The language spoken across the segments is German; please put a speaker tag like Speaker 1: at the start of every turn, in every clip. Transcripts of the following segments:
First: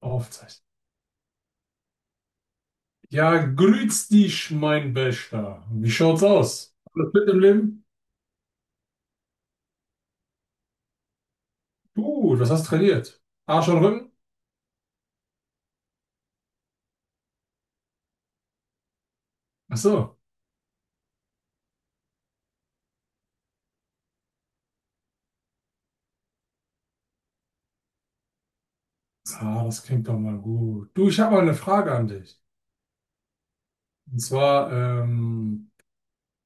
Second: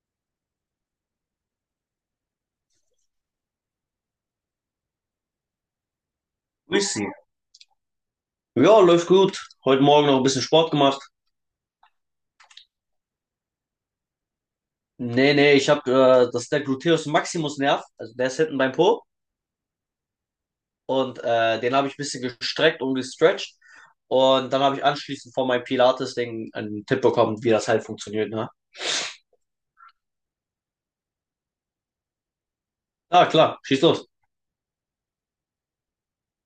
Speaker 1: Aufzeichnen. Ja, grüß dich, mein Bester. Wie schaut's aus?
Speaker 2: Grüß Sie.
Speaker 1: Alles fit im Leben?
Speaker 2: Ja, läuft gut. Heute Morgen noch ein bisschen Sport gemacht.
Speaker 1: Du, was hast du trainiert? Arsch und Rücken?
Speaker 2: Nee, nee, ich habe das ist der Gluteus Maximus Nerv, also der ist hinten beim Po
Speaker 1: Ach so.
Speaker 2: und den habe ich ein bisschen gestreckt und gestretcht und dann habe ich anschließend von meinem Pilates-Ding einen Tipp bekommen, wie das halt funktioniert, ne?
Speaker 1: Ah, das klingt doch mal gut. Du, ich habe mal eine Frage an dich.
Speaker 2: Ah, klar, schieß los.
Speaker 1: Und zwar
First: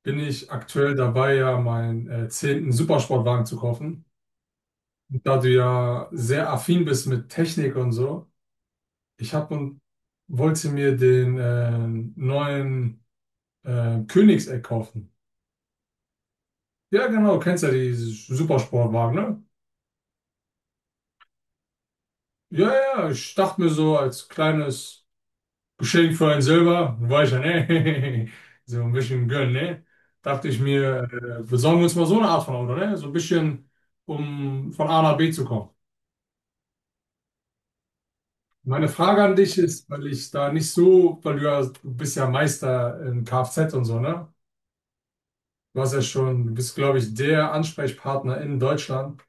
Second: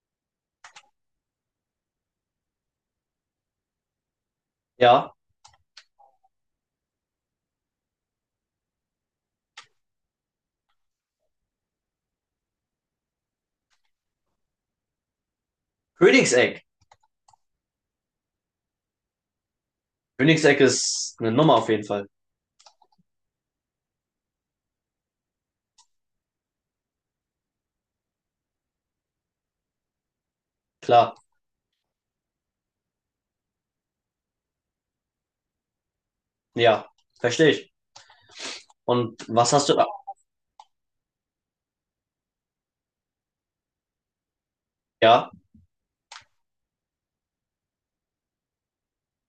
Speaker 1: bin ich aktuell dabei, ja meinen zehnten Supersportwagen zu kaufen.
Speaker 2: Ja,
Speaker 1: Und da du ja sehr affin bist mit Technik und so, ich habe und wollte mir den neuen Königseck kaufen.
Speaker 2: Königseck.
Speaker 1: Ja, genau, du kennst ja die Supersportwagen, ne?
Speaker 2: Königseck ist eine Nummer auf jeden Fall.
Speaker 1: Ja, ja, ja, ich dachte mir so als kleines Geschenk für ein Silber, war ich ja, ne? So ein bisschen gönnen, ne? Dachte ich mir,
Speaker 2: Klar,
Speaker 1: besorgen wir uns mal so eine Art von Auto, ne? So ein bisschen, um von A nach B zu kommen.
Speaker 2: ja, verstehe ich.
Speaker 1: Meine Frage
Speaker 2: Und
Speaker 1: an
Speaker 2: was
Speaker 1: dich
Speaker 2: hast du da?
Speaker 1: ist, weil ich da nicht so, weil du ja, du bist ja Meister in Kfz und so, ne?
Speaker 2: Ja,
Speaker 1: Du hast ja schon, du bist, glaube ich, der Ansprechpartner in Deutschland.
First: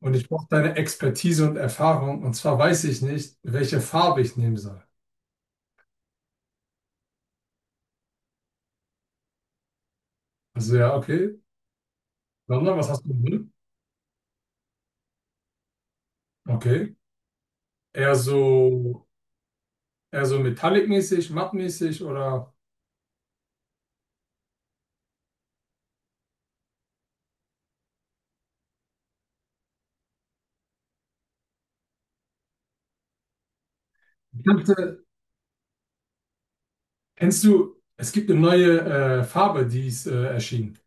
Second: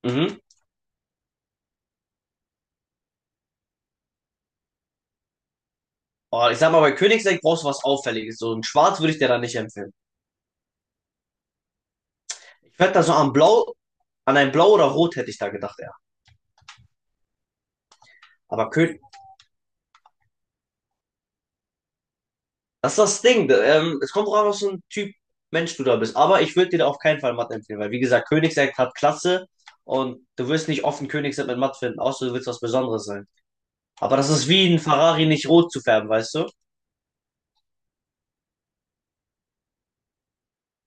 Speaker 1: Und ich
Speaker 2: mhm.
Speaker 1: brauche deine Expertise und Erfahrung. Und zwar weiß ich nicht, welche Farbe ich nehmen soll.
Speaker 2: Oh, ich sag mal, bei Königseck brauchst du was Auffälliges. So ein Schwarz würde ich dir da nicht empfehlen.
Speaker 1: Also ja, okay. Sandra,
Speaker 2: Ich
Speaker 1: was
Speaker 2: werde da
Speaker 1: hast du
Speaker 2: so am
Speaker 1: drin?
Speaker 2: Blau, an ein Blau oder Rot hätte ich da gedacht, ja.
Speaker 1: Okay. Eher
Speaker 2: Aber König,
Speaker 1: so, eher so metallic-mäßig, mattmäßig oder
Speaker 2: das ist das Ding. Es kommt drauf an, was für ein Typ Mensch du da bist. Aber ich würde dir da auf keinen Fall Mathe empfehlen, weil, wie gesagt, Königsegg hat Klasse und du wirst nicht offen Königsegg mit Mathe finden, außer du willst was Besonderes sein. Aber das ist
Speaker 1: kennst
Speaker 2: wie ein
Speaker 1: du,
Speaker 2: Ferrari nicht rot zu färben, weißt du?
Speaker 1: kennst du, es gibt eine neue Farbe, die ist erschienen.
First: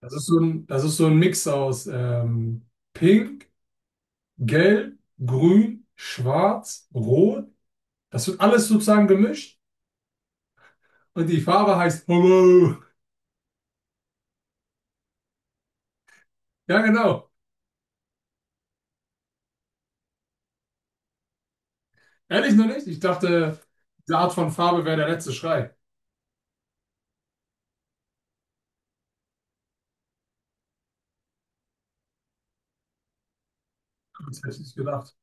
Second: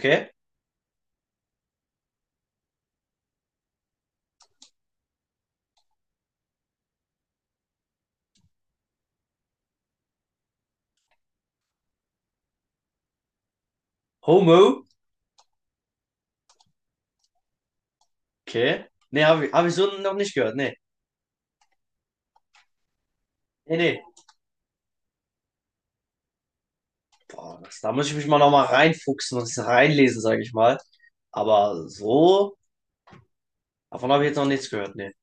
Speaker 1: Das ist so ein, das ist so ein Mix aus Pink, Gelb, Grün, Schwarz, Rot. Das wird alles sozusagen gemischt. Und die Farbe heißt Hello.
Speaker 2: Homo.
Speaker 1: Ja, genau.
Speaker 2: Okay. Nee, hab ich so noch nicht gehört. Nee.
Speaker 1: Ehrlich noch nicht? Ich dachte,
Speaker 2: Nee, nee.
Speaker 1: diese Art von Farbe wäre der letzte Schrei.
Speaker 2: Boah, das, da muss ich mich mal nochmal reinfuchsen und reinlesen, sage ich mal. Aber so, davon habe ich jetzt
Speaker 1: Das
Speaker 2: noch
Speaker 1: hätte ich
Speaker 2: nichts
Speaker 1: nicht
Speaker 2: gehört. Nee.
Speaker 1: gedacht.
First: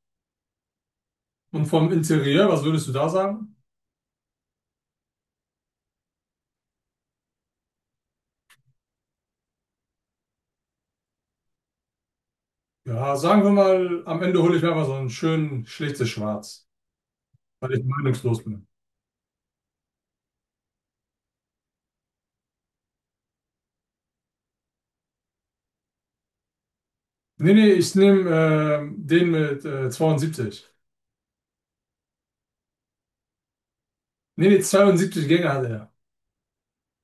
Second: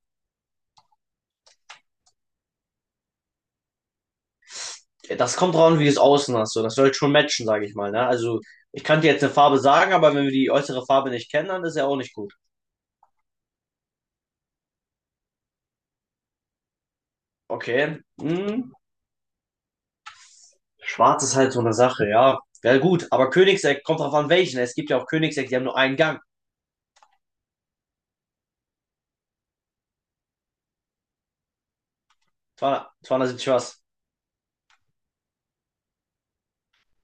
Speaker 1: Und vom Interieur, was würdest du da sagen?
Speaker 2: Das kommt drauf an, wie du es außen hast. So. Das sollte schon matchen, sage ich mal. Ne? Also, ich kann dir jetzt eine Farbe sagen, aber wenn wir die äußere Farbe nicht kennen, dann ist ja auch nicht gut.
Speaker 1: Ja, sagen wir mal, am Ende hole ich mir mal so ein schön schlichtes Schwarz, weil ich
Speaker 2: Okay.
Speaker 1: meinungslos bin.
Speaker 2: Hm. Schwarz ist halt so eine Sache, ja. Ja, gut. Aber Königseck kommt drauf an, welchen. Es gibt ja auch Königseck, die haben nur einen Gang.
Speaker 1: Nee, nee, ich nehme den mit 72.
Speaker 2: 200 was?
Speaker 1: Nee, nee, 72 Gänge hat er.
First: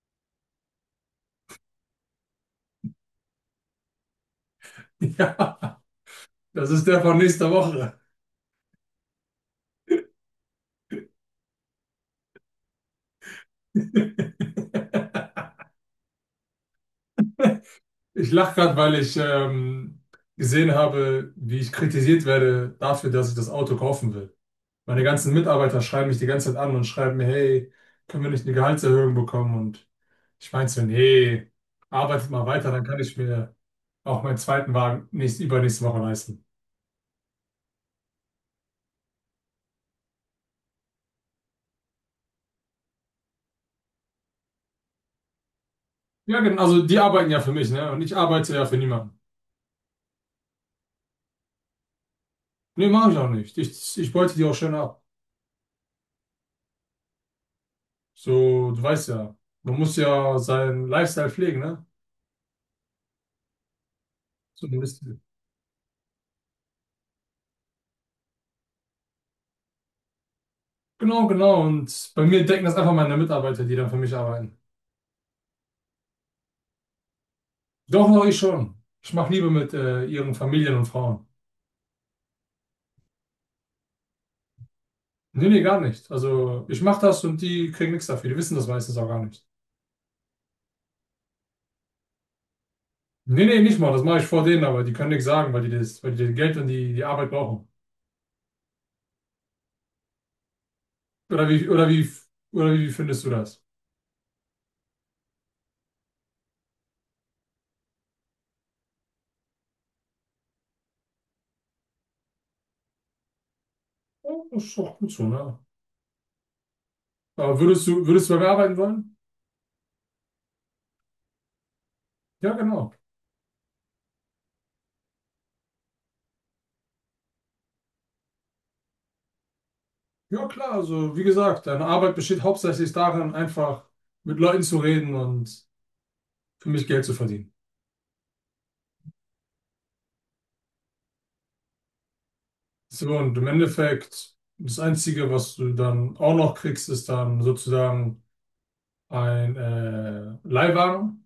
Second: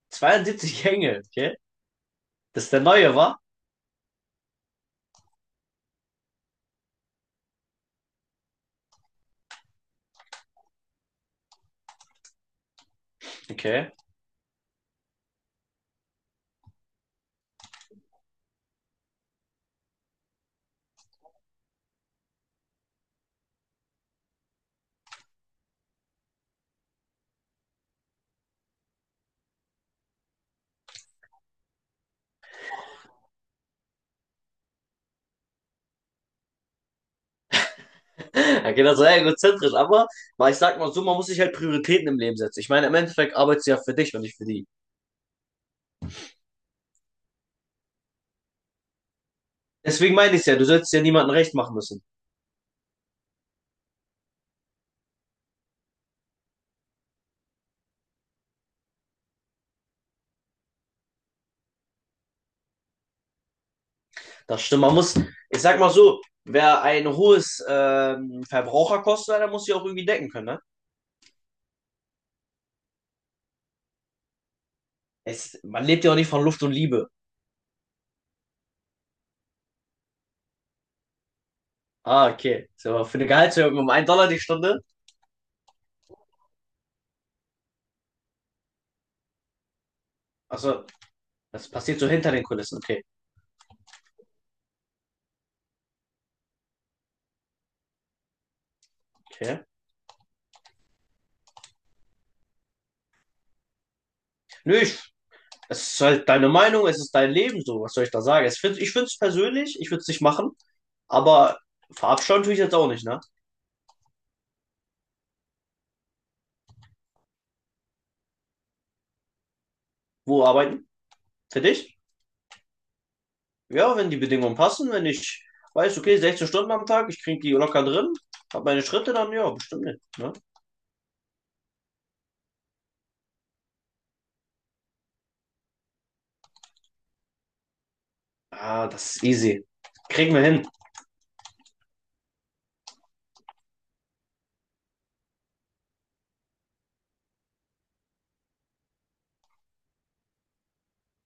Speaker 2: 72 Gänge, okay? Das ist der neue, wa?
Speaker 1: Ja, das ist der von nächster Woche.
Speaker 2: Okay.
Speaker 1: Ich lache gerade, weil ich gesehen habe, wie ich kritisiert werde dafür, dass ich das Auto kaufen will. Meine ganzen Mitarbeiter schreiben mich die ganze Zeit an und schreiben mir, hey, können wir nicht eine Gehaltserhöhung bekommen? Und ich meinte so, nee, arbeitet mal weiter, dann kann ich mir auch meinen zweiten Wagen übernächste Woche leisten.
Speaker 2: Er geht also sehr egozentrisch, aber weil ich sag mal so, man muss sich halt Prioritäten im Leben setzen. Ich meine, im Endeffekt arbeitest du ja für dich und nicht für die.
Speaker 1: Ja, genau, also die arbeiten ja für mich, ne? Und ich arbeite ja für niemanden.
Speaker 2: Deswegen meine ich ja, du solltest ja niemandem recht machen müssen.
Speaker 1: Nee, mache ich auch nicht. Ich beute die auch schön ab. So, du weißt ja, man muss ja seinen Lifestyle pflegen, ne?
Speaker 2: Das
Speaker 1: So ein
Speaker 2: stimmt. Man muss,
Speaker 1: bisschen.
Speaker 2: ich sag mal so, wer ein hohes Verbraucherkosten hat, der muss sich auch irgendwie decken können, ne?
Speaker 1: Genau, genau. Und bei mir denken das einfach meine Mitarbeiter, die dann für mich arbeiten.
Speaker 2: Man lebt ja auch nicht von Luft und Liebe.
Speaker 1: Doch, doch, ich schon. Ich mache Liebe mit ihren Familien und Frauen.
Speaker 2: Ah, okay. So, für eine Gehaltserhöhung um 1 Dollar die Stunde.
Speaker 1: Nee, nee, gar nicht. Also ich mache das und die kriegen nichts dafür. Die wissen das meistens auch gar nicht.
Speaker 2: Also, das passiert so hinter den Kulissen. Okay.
Speaker 1: Nee, nee, nicht mal. Das mache ich vor denen, aber die können nichts sagen, weil die das Geld und die, die Arbeit brauchen.
Speaker 2: Okay.
Speaker 1: Oder wie, oder wie, oder wie findest du das?
Speaker 2: Nö, es ist halt deine Meinung, es ist dein Leben, so. Was soll ich da sagen? Ich finde es persönlich, ich würde es nicht machen, aber verabscheuen tue ich jetzt auch nicht, ne?
Speaker 1: Ja, das ist doch gut so, ne? Aber würdest du bei mir arbeiten wollen?
Speaker 2: Wo arbeiten? Für dich?
Speaker 1: Ja, genau.
Speaker 2: Ja, wenn die Bedingungen passen, wenn ich weiß, okay, 16 Stunden am Tag, ich kriege die locker drin, habe meine Schritte, dann ja, bestimmt nicht. Ne?
Speaker 1: Ja, klar. Also wie gesagt, deine Arbeit besteht hauptsächlich darin, einfach mit Leuten zu reden und für mich Geld zu verdienen.
Speaker 2: Ah, das ist easy. Kriegen wir hin.
Speaker 1: So, und im Endeffekt, das Einzige, was du dann auch noch kriegst, ist dann sozusagen ein Leihwagen.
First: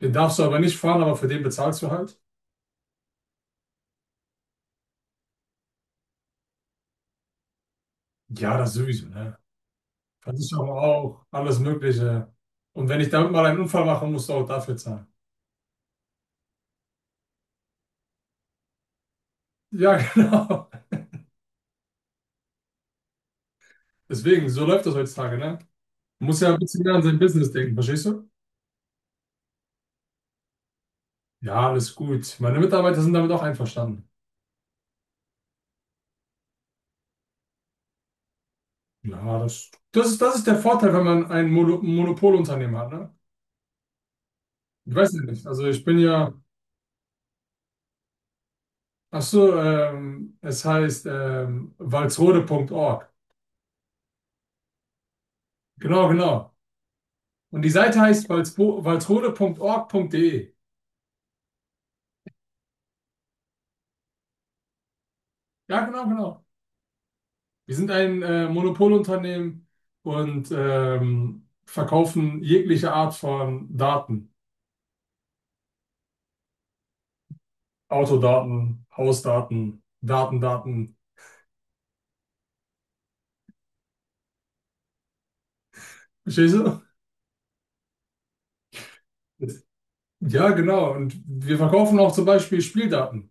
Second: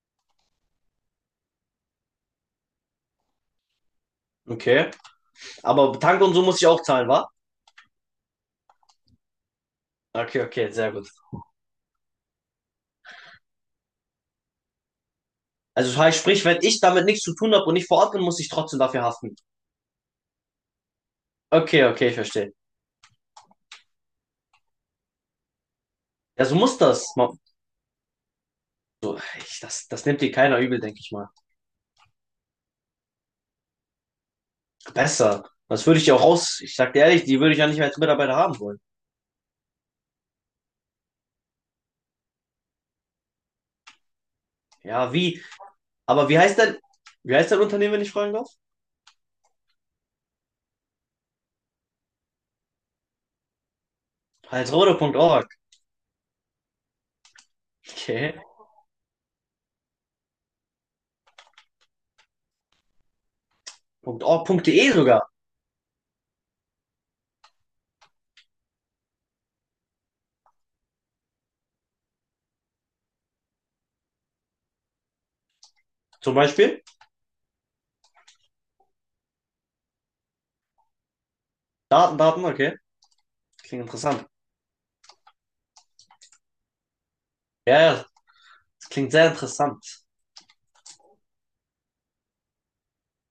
Speaker 1: Den darfst du aber nicht fahren, aber für den bezahlst du halt.
Speaker 2: Okay. Aber Tank und so muss ich auch zahlen, wa?
Speaker 1: Ja, das sowieso, ne?
Speaker 2: Okay,
Speaker 1: Versicherung
Speaker 2: okay, sehr gut.
Speaker 1: auch, alles Mögliche. Und wenn ich damit mal einen Unfall mache, musst du auch dafür zahlen.
Speaker 2: Also das heißt, sprich, wenn ich damit nichts zu tun habe und nicht vor Ort bin, muss ich trotzdem dafür haften.
Speaker 1: Ja, genau.
Speaker 2: Okay, okay, ich verstehe.
Speaker 1: Deswegen, so läuft das heutzutage, ne? Man muss
Speaker 2: Ja,
Speaker 1: ja
Speaker 2: so
Speaker 1: ein
Speaker 2: muss
Speaker 1: bisschen mehr an
Speaker 2: das.
Speaker 1: sein
Speaker 2: Ma-
Speaker 1: Business denken, verstehst du?
Speaker 2: Ich, das, das nimmt dir keiner übel, denke ich mal.
Speaker 1: Ja, alles gut. Meine Mitarbeiter sind damit auch einverstanden.
Speaker 2: Besser. Das würde ich ja auch raus. Ich sag dir ehrlich, die würde ich ja nicht mehr als Mitarbeiter haben wollen.
Speaker 1: Ja, das ist der Vorteil, wenn man ein Monopolunternehmen hat, ne? Ich
Speaker 2: Ja,
Speaker 1: weiß ja
Speaker 2: wie?
Speaker 1: nicht. Also ich bin
Speaker 2: Aber
Speaker 1: ja,
Speaker 2: wie heißt denn, Wie heißt dein Unternehmen, wenn ich fragen darf?
Speaker 1: ach so, es heißt walsrode punkt Org.
Speaker 2: Walsrode.org.
Speaker 1: Genau, genau. Und die Seite heißt
Speaker 2: Okay.
Speaker 1: walsrode.org.de.
Speaker 2: .org.de sogar.
Speaker 1: Ja, genau, genau. Wir sind ein Monopolunternehmen und verkaufen jegliche Art von Daten.
Speaker 2: Zum Beispiel.
Speaker 1: Autodaten, Hausdaten, Daten, Daten.
Speaker 2: Daten, Daten, okay. Klingt interessant.
Speaker 1: Verstehst du?
Speaker 2: Ja, ja, das klingt sehr interessant.
Speaker 1: Ja, genau. Und wir verkaufen auch zum Beispiel Spieldaten,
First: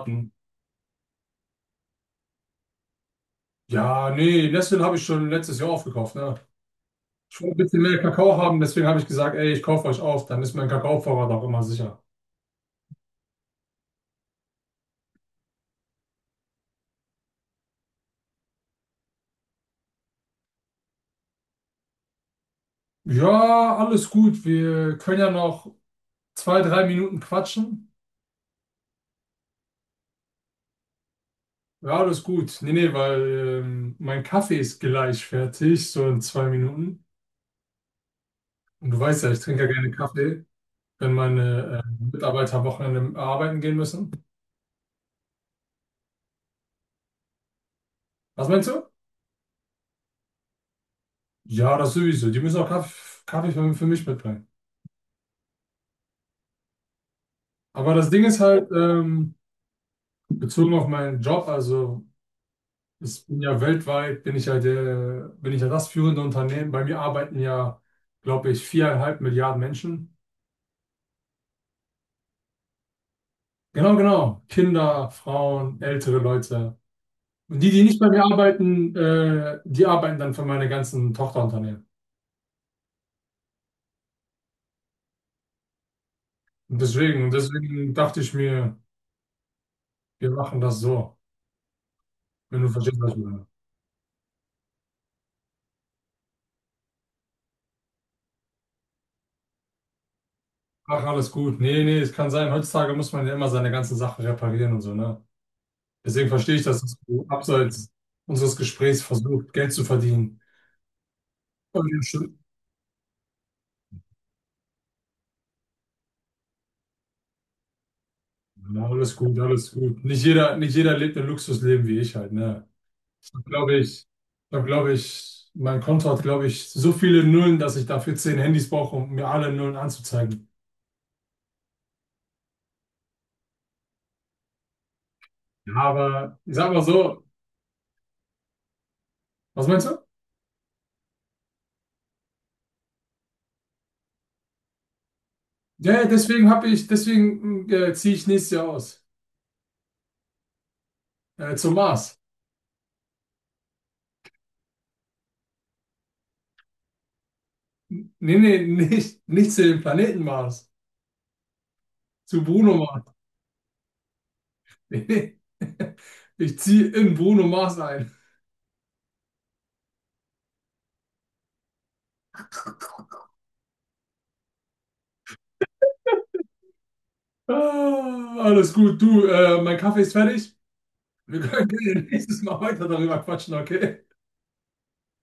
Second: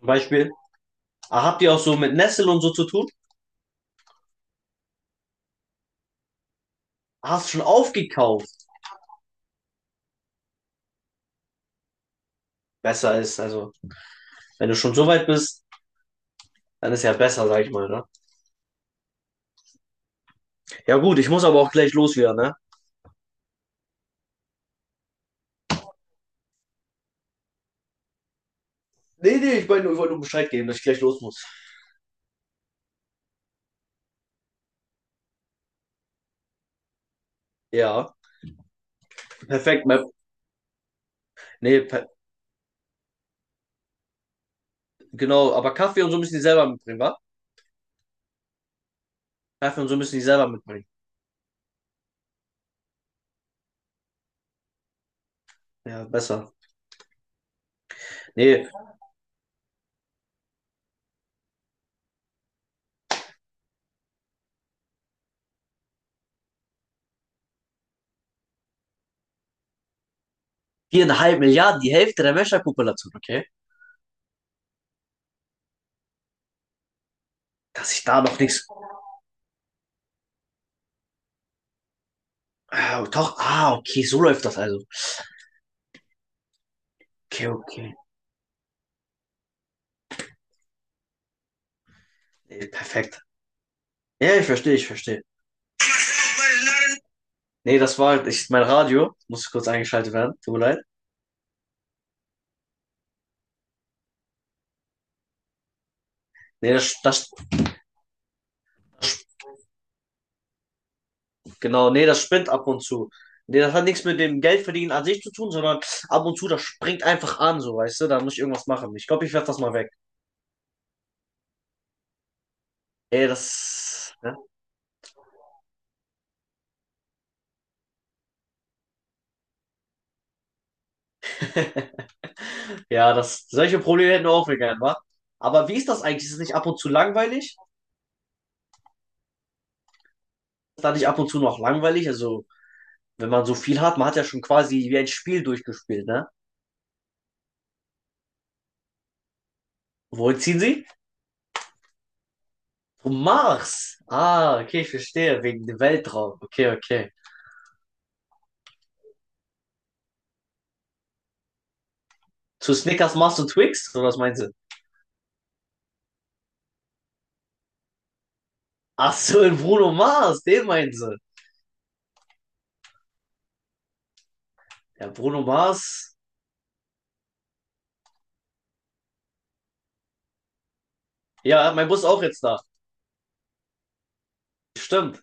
Speaker 2: Zum Beispiel, ah, habt ihr auch so mit Nestle und so zu tun?
Speaker 1: Ja, nee, Nestle habe ich schon letztes Jahr aufgekauft, ne?
Speaker 2: Ah,
Speaker 1: Ich will
Speaker 2: hast
Speaker 1: ein
Speaker 2: schon
Speaker 1: bisschen mehr Kakao haben,
Speaker 2: aufgekauft?
Speaker 1: deswegen habe ich gesagt, ey, ich kaufe euch auf, dann ist mein Kakaovorrat auch immer sicher.
Speaker 2: Besser ist, also, wenn du schon so weit bist, dann ist ja besser, sag ich mal, ne? Ja gut, ich muss aber auch gleich los wieder, ne?
Speaker 1: Ja, alles gut. Wir können ja noch zwei, drei Minuten quatschen.
Speaker 2: Nee, nee, ich wollte nur Bescheid geben, dass ich gleich los muss.
Speaker 1: Ja, alles gut. Nee, nee, weil mein Kaffee ist gleich fertig, so in zwei Minuten.
Speaker 2: Ja,
Speaker 1: Und du weißt ja, ich trinke ja
Speaker 2: perfekt.
Speaker 1: gerne
Speaker 2: mein-
Speaker 1: Kaffee, wenn meine
Speaker 2: Nee, per
Speaker 1: Mitarbeiter am Wochenende arbeiten gehen müssen.
Speaker 2: Genau, aber Kaffee und so müssen die selber mitbringen, wa?
Speaker 1: Was meinst du?
Speaker 2: Kaffee und so müssen die selber mitbringen.
Speaker 1: Ja, das sowieso. Die müssen auch Kaffee, Kaffee für mich mitbringen.
Speaker 2: Ja, besser.
Speaker 1: Aber das Ding ist
Speaker 2: Nee,
Speaker 1: halt, bezogen auf meinen Job, also ich bin ja weltweit, bin ich ja das führende Unternehmen. Bei mir arbeiten ja, glaube ich, 4,5 Milliarden Menschen.
Speaker 2: 4,5 Milliarden, die Hälfte der Menschheitspopulation, okay?
Speaker 1: Genau, genau. Kinder, Frauen, ältere Leute. Und die, die
Speaker 2: Dass
Speaker 1: nicht
Speaker 2: ich
Speaker 1: bei
Speaker 2: da
Speaker 1: mir
Speaker 2: noch nichts.
Speaker 1: arbeiten, die arbeiten dann für meine ganzen Tochterunternehmen.
Speaker 2: Ah, doch, ah, okay, so läuft das also.
Speaker 1: Und deswegen, und
Speaker 2: Okay,
Speaker 1: deswegen
Speaker 2: okay.
Speaker 1: dachte ich mir, wir machen das so, wenn du
Speaker 2: Nee,
Speaker 1: verstehst, was ich
Speaker 2: perfekt.
Speaker 1: meine.
Speaker 2: Ja, ich verstehe, ich verstehe. Nee, das war ich, mein Radio. Muss kurz eingeschaltet werden, tut mir leid.
Speaker 1: Ach, alles gut. Nee, nee, es kann sein. Heutzutage muss man ja immer seine ganze Sache reparieren und so, ne? Deswegen verstehe ich,
Speaker 2: Nee,
Speaker 1: dass
Speaker 2: das,
Speaker 1: das so
Speaker 2: das,
Speaker 1: abseits unseres Gesprächs versucht, Geld zu verdienen. Aber
Speaker 2: genau,
Speaker 1: ja,
Speaker 2: nee, das
Speaker 1: stimmt.
Speaker 2: spinnt ab und zu. Nee, das hat nichts mit dem Geldverdienen an sich zu tun, sondern ab und zu, das springt einfach an, so, weißt du, da muss ich irgendwas
Speaker 1: Ja,
Speaker 2: machen. Ich
Speaker 1: alles
Speaker 2: glaube, ich
Speaker 1: gut,
Speaker 2: werf das
Speaker 1: alles
Speaker 2: mal weg.
Speaker 1: gut. Nicht jeder lebt ein Luxusleben wie ich halt, ne?
Speaker 2: Ey,
Speaker 1: Da glaube ich,
Speaker 2: das, ne?
Speaker 1: da glaube ich, mein Konto hat, glaube ich, so viele Nullen, dass ich dafür zehn Handys brauche, um mir alle Nullen anzuzeigen.
Speaker 2: Ja, das, solche Probleme hätten wir auch wir gern, wa? Aber
Speaker 1: Ja,
Speaker 2: wie ist das eigentlich? Ist
Speaker 1: aber
Speaker 2: es
Speaker 1: ich
Speaker 2: nicht ab
Speaker 1: sag
Speaker 2: und
Speaker 1: mal
Speaker 2: zu
Speaker 1: so,
Speaker 2: langweilig?
Speaker 1: was meinst du?
Speaker 2: Dadurch ab und zu noch langweilig. Also, wenn man so viel hat, man hat ja schon quasi wie ein Spiel
Speaker 1: Ja, ja,
Speaker 2: durchgespielt, ne?
Speaker 1: deswegen ziehe ich nächstes Jahr aus.
Speaker 2: Wo ziehen sie?
Speaker 1: Zum Mars.
Speaker 2: Zum Mars. Ah, okay, ich verstehe. Wegen dem Weltraum. Okay, okay.
Speaker 1: Nee, nee, nicht, nicht zu dem Planeten Mars. Zu
Speaker 2: Zu
Speaker 1: Bruno.
Speaker 2: Snickers, Mars und Twix? Oder was meinen sie?
Speaker 1: Nee. Ich ziehe in Bruno Mars ein.
Speaker 2: Ach so, in Bruno Mars, den meinen sie. Ja, Bruno Mars.
Speaker 1: Ah, alles gut, du, mein Kaffee ist fertig. Wir können
Speaker 2: Ja, mein Bus
Speaker 1: gerne
Speaker 2: ist auch
Speaker 1: nächstes
Speaker 2: jetzt da.
Speaker 1: Mal weiter darüber quatschen, okay?
Speaker 2: Stimmt.